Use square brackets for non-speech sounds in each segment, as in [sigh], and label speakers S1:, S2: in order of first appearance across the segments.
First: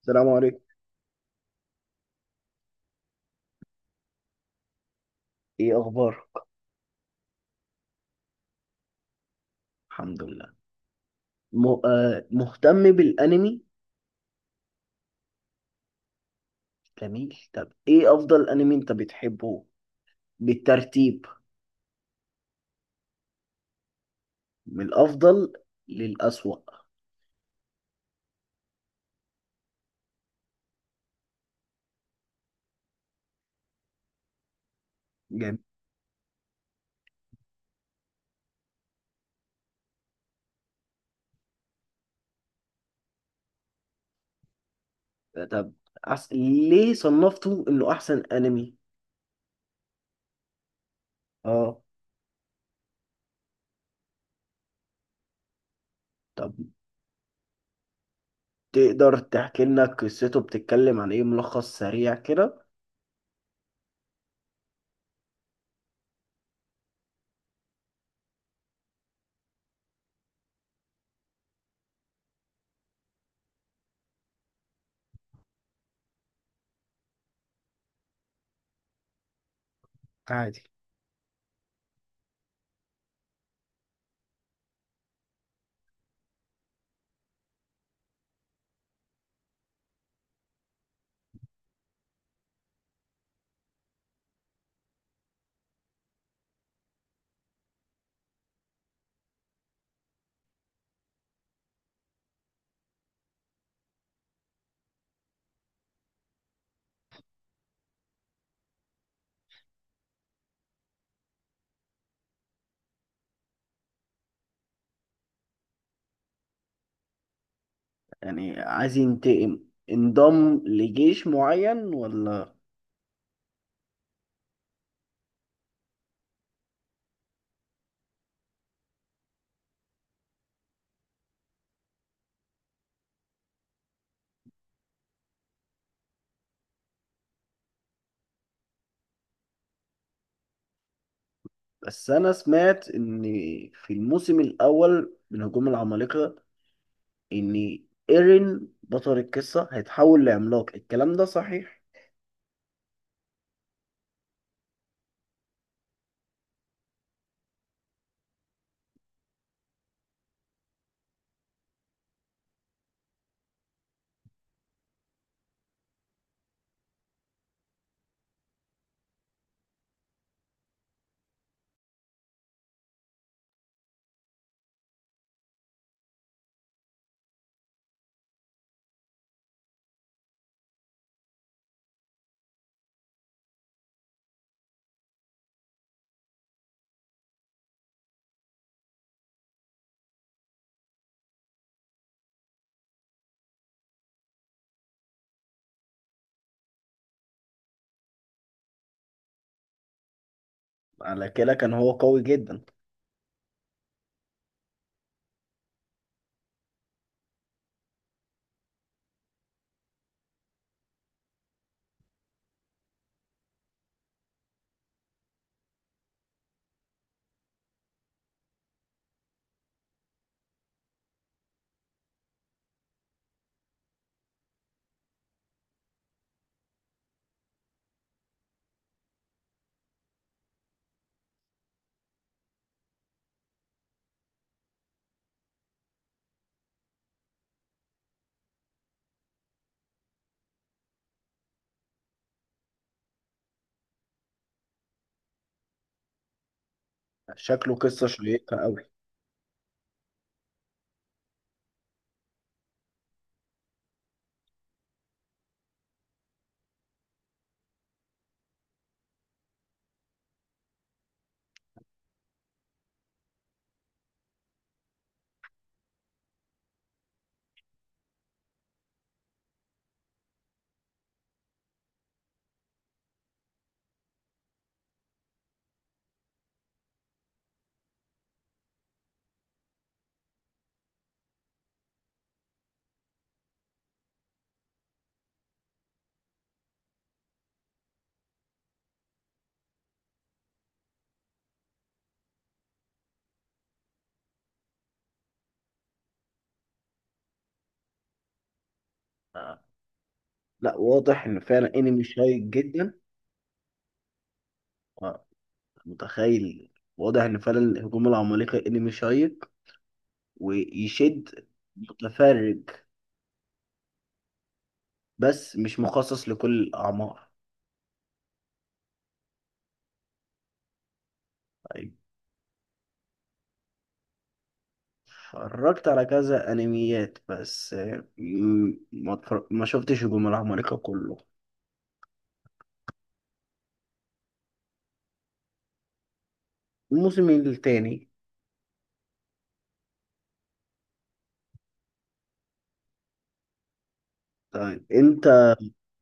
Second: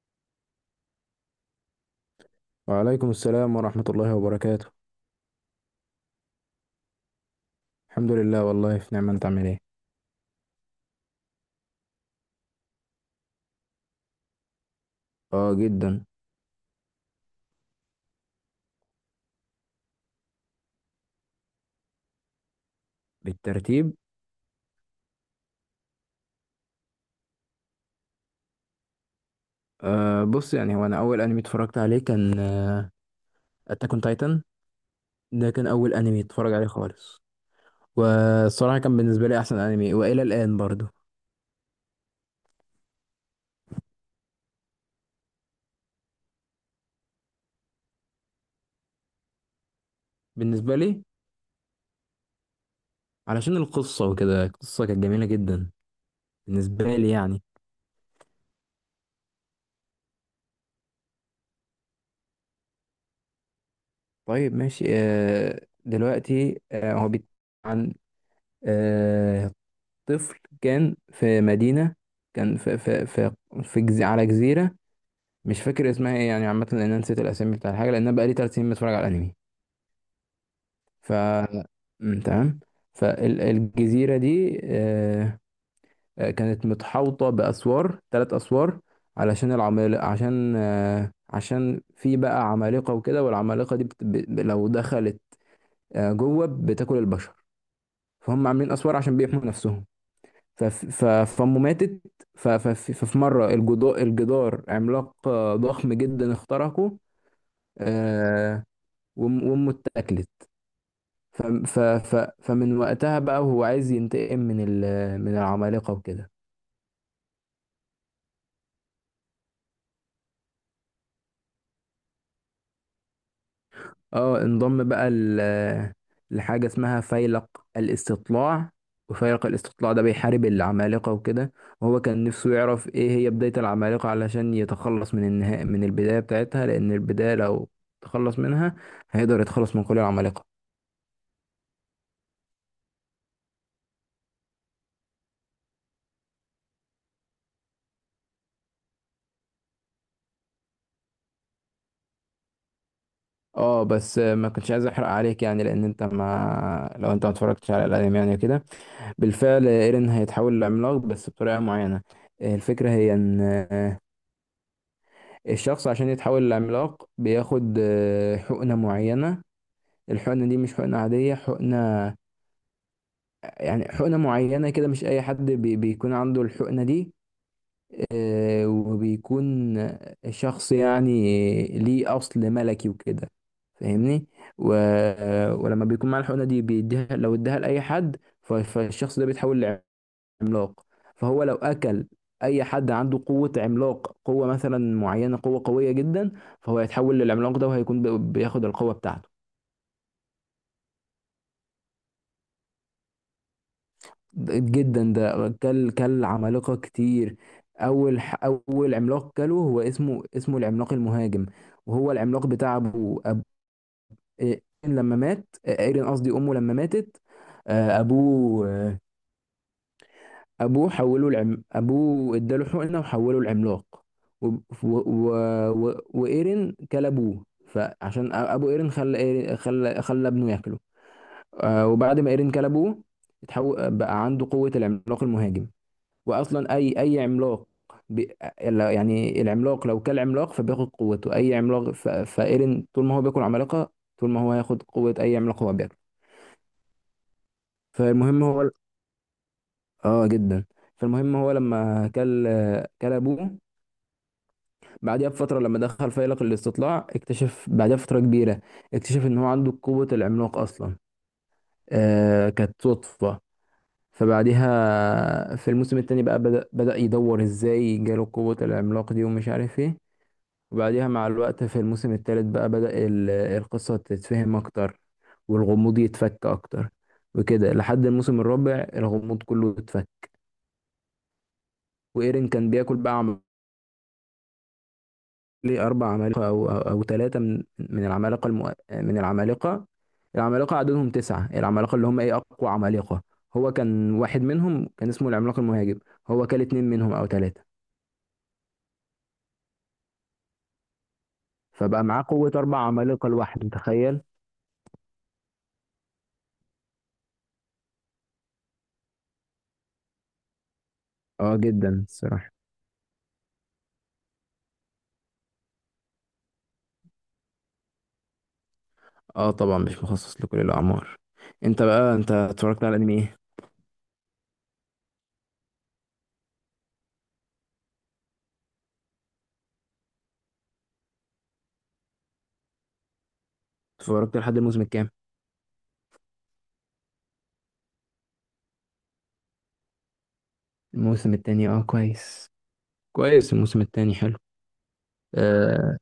S1: السلام عليكم.
S2: وعليكم السلام ورحمة الله وبركاته.
S1: ايه اخبارك؟
S2: الحمد لله، والله في نعمة. انت عامل ايه؟
S1: الحمد لله. م... آه مهتم بالانمي.
S2: اه جدا.
S1: جميل، طب ايه افضل انمي انت بتحبه بالترتيب،
S2: بالترتيب.
S1: من الافضل للاسوأ؟
S2: بص، يعني هو انا اول انمي اتفرجت عليه كان اتاك اون تايتن. ده
S1: جميل.
S2: كان اول انمي اتفرج عليه خالص. والصراحة كان بالنسبة لي احسن انمي والى الان برضو،
S1: طب ليه صنفته انه احسن انمي؟
S2: بالنسبة لي،
S1: اه.
S2: علشان القصة وكده. القصة كانت جميلة جدا
S1: طب
S2: بالنسبة لي يعني.
S1: تقدر تحكي لنا قصته، بتتكلم عن ايه، ملخص سريع كده؟
S2: طيب، ماشي. دلوقتي هو بيت عن طفل كان في مدينة، كان في على جزيرة. مش فاكر اسمها ايه يعني، عامة، لأن أنا نسيت الأسامي بتاع الحاجة، لأن أنا بقالي 3 سنين بتفرج على الأنمي.
S1: عادي.
S2: ف تمام. فالجزيرة دي كانت متحوطة بأسوار، 3 أسوار، علشان العمال عشان آه، عشان في بقى عمالقة وكده. والعمالقة دي لو دخلت جوه بتاكل البشر. فهم عاملين أسوار عشان بيحموا نفسهم. فف- ف- فأمه ماتت. ففي مرة الجدار عملاق ضخم جدا اخترقه، آه، وأمه اتاكلت. فمن وقتها بقى وهو عايز ينتقم من العمالقة وكده.
S1: يعني عايز ينتقم، انضم لجيش معين ولا؟
S2: اه، انضم بقى لحاجة اسمها فيلق الاستطلاع. وفيلق الاستطلاع ده بيحارب العمالقة وكده. وهو كان نفسه يعرف ايه هي بداية العمالقة، علشان يتخلص من النهاية، من البداية بتاعتها، لأن البداية لو تخلص منها هيقدر يتخلص من كل العمالقة.
S1: بس انا سمعت ان في الموسم الاول من هجوم العمالقه، ان ايرين بطل القصه هيتحول لعملاق، الكلام ده صحيح؟
S2: اه، بس ما كنتش عايز احرق عليك يعني، لان انت ما لو انت ما اتفرجتش على الانمي يعني كده. بالفعل ايرين هيتحول لعملاق، بس بطريقة معينة. الفكرة هي ان الشخص عشان يتحول لعملاق بياخد حقنة معينة. الحقنة دي مش حقنة عادية، حقنة يعني حقنة معينة كده. مش أي حد بيكون عنده الحقنة دي، وبيكون شخص يعني ليه أصل ملكي وكده، فاهمني. و... ولما بيكون معاه الحقنة دي بيديها، لو اداها لأي حد فالشخص ده بيتحول عملاق. فهو لو اكل اي حد عنده قوة عملاق، قوة مثلا معينة، قوة قوية جدا، فهو هيتحول للعملاق ده، وهيكون بياخد القوة بتاعته.
S1: على كده كان هو قوي جدا.
S2: جدا. ده كل عمالقة كتير. اول عملاق كله هو اسمه العملاق المهاجم، وهو العملاق بتاع ابوه. أب... إيه، لما مات ايرين، قصدي امه، لما ماتت، ابوه، ابوه حوله العم ابوه اداله حقنه وحوله العملاق. و... و... و... وايرين كل ابوه. فعشان ابو ايرين خلى خلى ابنه ياكله. وبعد ما ايرين كل ابوه بقى عنده قوه العملاق المهاجم. واصلا اي عملاق ب... لا- يعني العملاق لو كل عملاق فبياخد قوته اي عملاق، فايرين طول ما هو بياكل عمالقه، طول ما هو هياخد قوه اي عملاق هو بياكله.
S1: شكله قصه
S2: فالمهم
S1: شيقه
S2: هو...
S1: قوي.
S2: اه جدا. فالمهم هو لما كل ابوه، بعدها بفترة، لما دخل فيلق الاستطلاع اكتشف بعدها بفترة كبيرة، اكتشف ان هو عنده قوة العملاق اصلا. كانت صدفة. فبعدها في الموسم التاني بقى بدأ يدور ازاي جاله قوة العملاق دي ومش عارف ايه. وبعدها مع الوقت في الموسم التالت بقى بدأ القصة تتفهم اكتر، والغموض يتفك اكتر، وكده لحد الموسم الرابع الغموض كله اتفك. وايرين كان بياكل بقى ليه 4 عمالقة أو 3 من العمالقة، من العمالقة. العمالقة عددهم 9، العمالقة اللي هم إيه أقوى عمالقة. هو كان واحد منهم كان اسمه العملاق المهاجم. هو كان 2 منهم أو 3.
S1: آه. لا واضح ان فعلا
S2: فبقى
S1: انمي
S2: معاه
S1: شيق
S2: قوة أربع
S1: جدا.
S2: عمالقة لوحده، تخيل.
S1: آه. متخيل. واضح ان فعلا هجوم العمالقه انمي شيق ويشد
S2: اه جدا الصراحة.
S1: متفرج، بس مش مخصص لكل الاعمار.
S2: اه، طبعا مش مخصص لكل الأعمار. انت اتفرجت على الأنمي ايه؟
S1: اتفرجت على كذا انميات بس ما شفتش هجوم العمالقة كله.
S2: اتفرجت لحد الموسم الكام؟
S1: الموسم التاني.
S2: الموسم التاني. اه كويس، كويس. الموسم التاني حلو.
S1: طيب انت،
S2: آه...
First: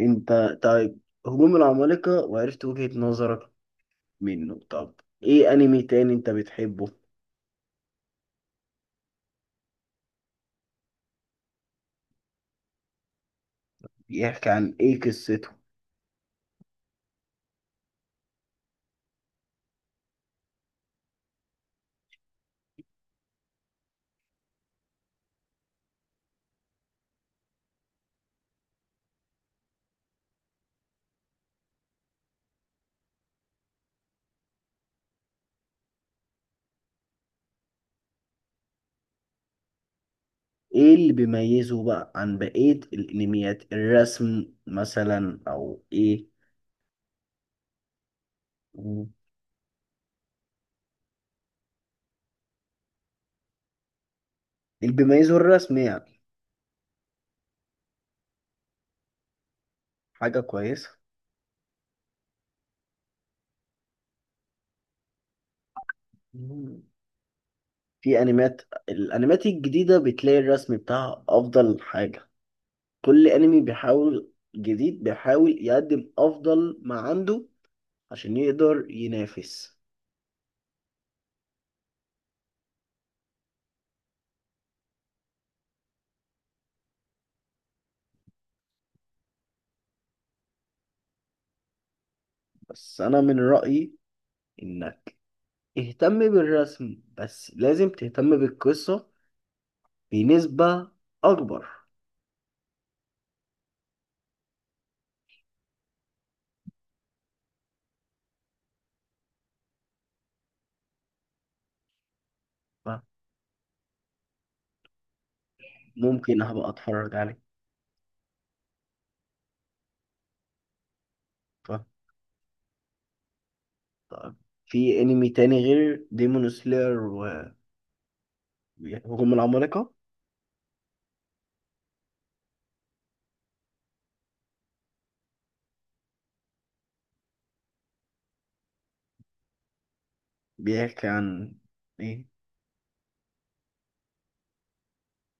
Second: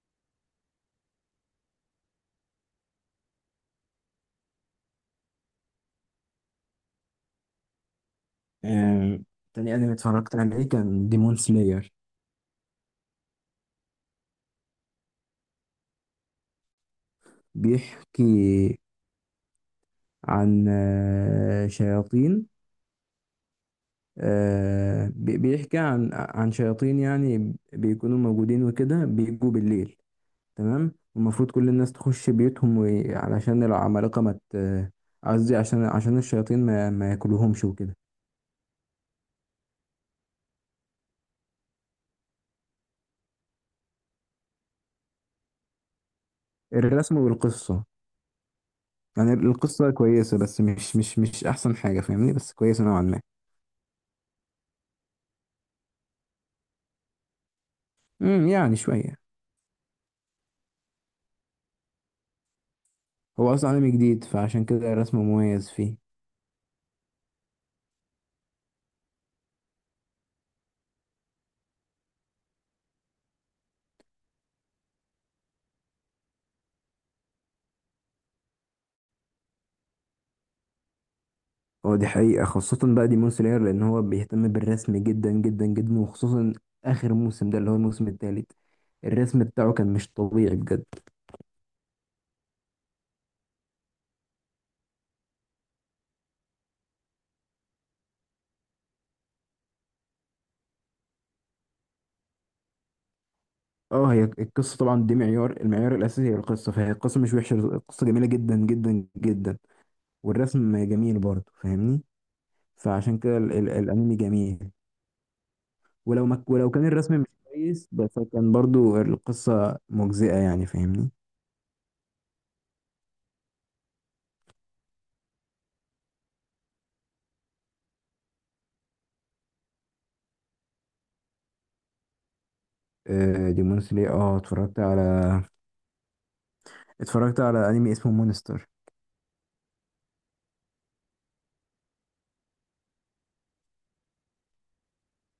S1: انت طيب هجوم العمالقة وعرفت وجهة نظرك منه، طب ايه انمي تاني انت بتحبه؟
S2: آه، تاني أنمي اتفرجت عليه كان ديمون سلاير.
S1: بيحكي عن ايه قصته؟
S2: بيحكي عن شياطين. بيحكي عن شياطين، يعني بيكونوا موجودين وكده، بيجوا بالليل. تمام، المفروض كل الناس تخش بيوتهم، علشان العمالقة ما ت- قصدي عشان الشياطين ما ياكلوهمش وكده.
S1: ايه اللي بيميزه بقى عن بقية الانميات، الرسم مثلا او ايه؟
S2: الرسم والقصة. يعني القصة كويسة، بس مش أحسن حاجة، فاهمني، بس كويسة نوعا ما.
S1: اللي بيميزه الرسم يعني.
S2: يعني شوية.
S1: حاجة كويسة.
S2: هو أصلا عالم جديد، فعشان كده الرسم مميز فيه.
S1: في انميات، الانميات الجديده بتلاقي الرسم بتاعها افضل حاجه. كل انمي بيحاول، جديد بيحاول يقدم افضل ما عنده عشان يقدر ينافس.
S2: هو دي حقيقة خاصة بقى ديمون سلاير، لأن هو بيهتم بالرسم جدا جدا جدا، وخصوصا آخر موسم ده اللي هو الموسم التالت. الرسم بتاعه كان مش طبيعي بجد.
S1: بس انا من رايي انك اهتم بالرسم، بس لازم تهتم بالقصه بنسبه اكبر.
S2: اه، هي القصة طبعا دي معيار، المعيار الأساسي هي القصة. فهي القصة مش وحشة، القصة جميلة جدا جدا جدا، والرسم جميل برضه، فاهمني.
S1: ف-
S2: فعشان كده ال ال الأنمي جميل.
S1: ممكن هبقى
S2: ولو كان
S1: اتفرج
S2: الرسم مش
S1: عليه.
S2: كويس، بس كان برضه القصة مجزئة يعني، فاهمني.
S1: ف- طيب. في انمي تاني غير ديمون سلاير وهجوم العمالقه
S2: ديمون سلاير. اه، اتفرجت على أنمي اسمه مونستر.
S1: بيحكي عن ايه؟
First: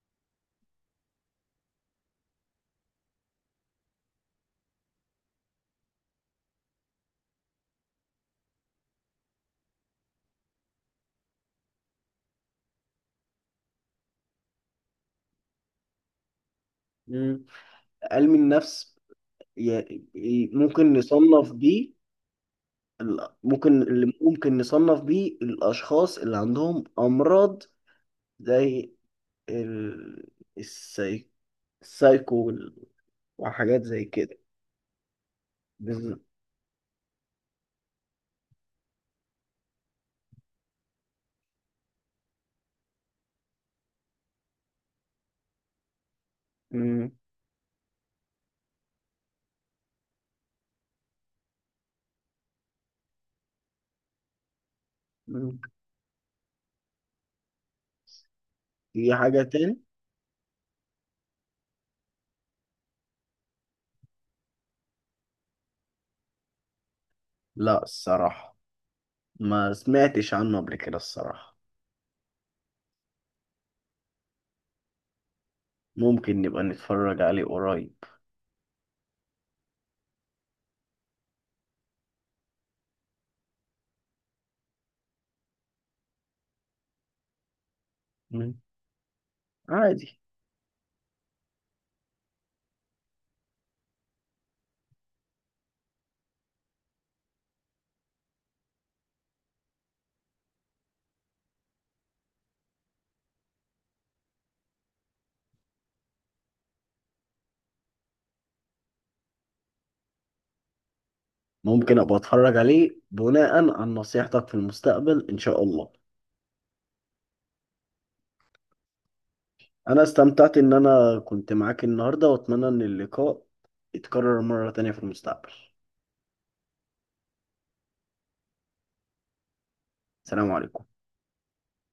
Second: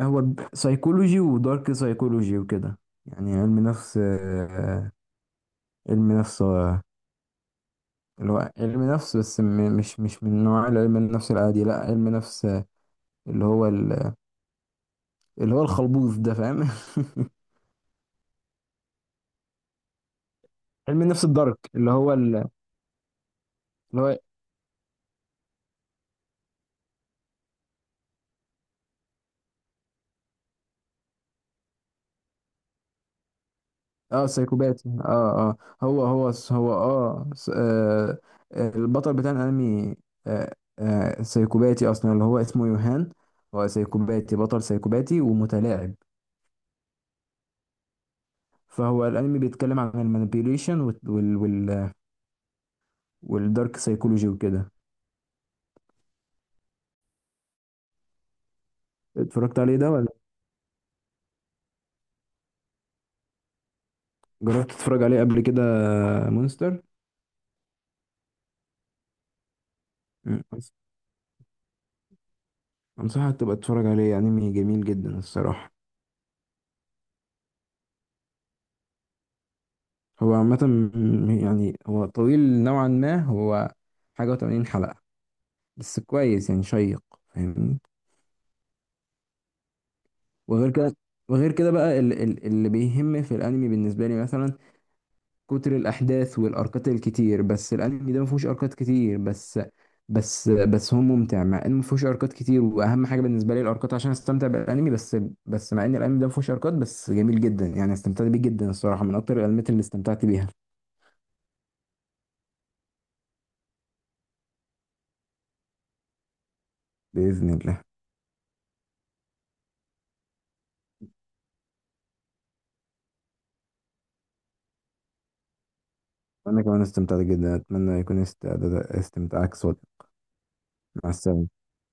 S2: هو سايكولوجي ودارك سايكولوجي وكده. يعني علم نفس، علم نفس، اللي هو علم نفس، بس مش من نوع علم النفس العادي. لا، علم نفس اللي هو اللي هو الخلبوز ده، فاهم؟ [laughs]
S1: مم. علم النفس، ممكن
S2: علم النفس
S1: نصنف
S2: الدارك، اللي
S1: بيه،
S2: هو
S1: ممكن
S2: اللي
S1: اللي
S2: هو
S1: ممكن نصنف بيه الأشخاص اللي عندهم أمراض زي ال... السي... السايكو وحاجات زي
S2: اه
S1: كده.
S2: سايكوباتي، اه اه.
S1: بز...
S2: هو اه البطل بتاع الانمي، سايكوباتي اصلا، اللي هو اسمه يوهان. هو سايكوباتي، بطل سايكوباتي ومتلاعب.
S1: مم.
S2: فهو الانمي بيتكلم عن المانيبيوليشن وال والدارك سايكولوجي وكده.
S1: مم. في حاجة
S2: اتفرجت عليه
S1: تاني؟
S2: ده ولا جربت تتفرج عليه قبل كده؟ مونستر.
S1: لا الصراحة، ما سمعتش
S2: مم.
S1: عنه قبل كده الصراحة.
S2: انصحك تبقى تتفرج عليه، انمي جميل جدا الصراحة.
S1: ممكن نبقى نتفرج عليه قريب.
S2: هو عامة يعني هو طويل نوعا ما، هو حاجة و80 حلقة، بس كويس يعني، شيق، فاهمني.
S1: مم. عادي.
S2: وغير كده، وغير كده بقى اللي بيهم في الانمي بالنسبة لي مثلا كتر الاحداث والاركات الكتير، بس الانمي ده ما فيهوش اركات كتير، بس هو ممتع، مع انه ما فيهوش اركات كتير، واهم حاجه بالنسبه لي الاركات عشان استمتع بالانمي. بس بس مع ان الانمي ده ما فيهوش اركات، بس جميل جدا يعني، استمتعت بيه جدا الصراحه، من اكتر الانميات اللي استمتعت بيها.
S1: ممكن أبقى أتفرج عليه بناء عن نصيحتك في المستقبل إن شاء الله.
S2: باذن الله.
S1: انا استمتعت ان انا كنت معاك النهارده، واتمنى ان اللقاء يتكرر مرة تانية في المستقبل.
S2: انا كمان استمتعت جدا، اتمنى يكون استمتاعك صادق.
S1: سلام عليكم.
S2: مع السلامه.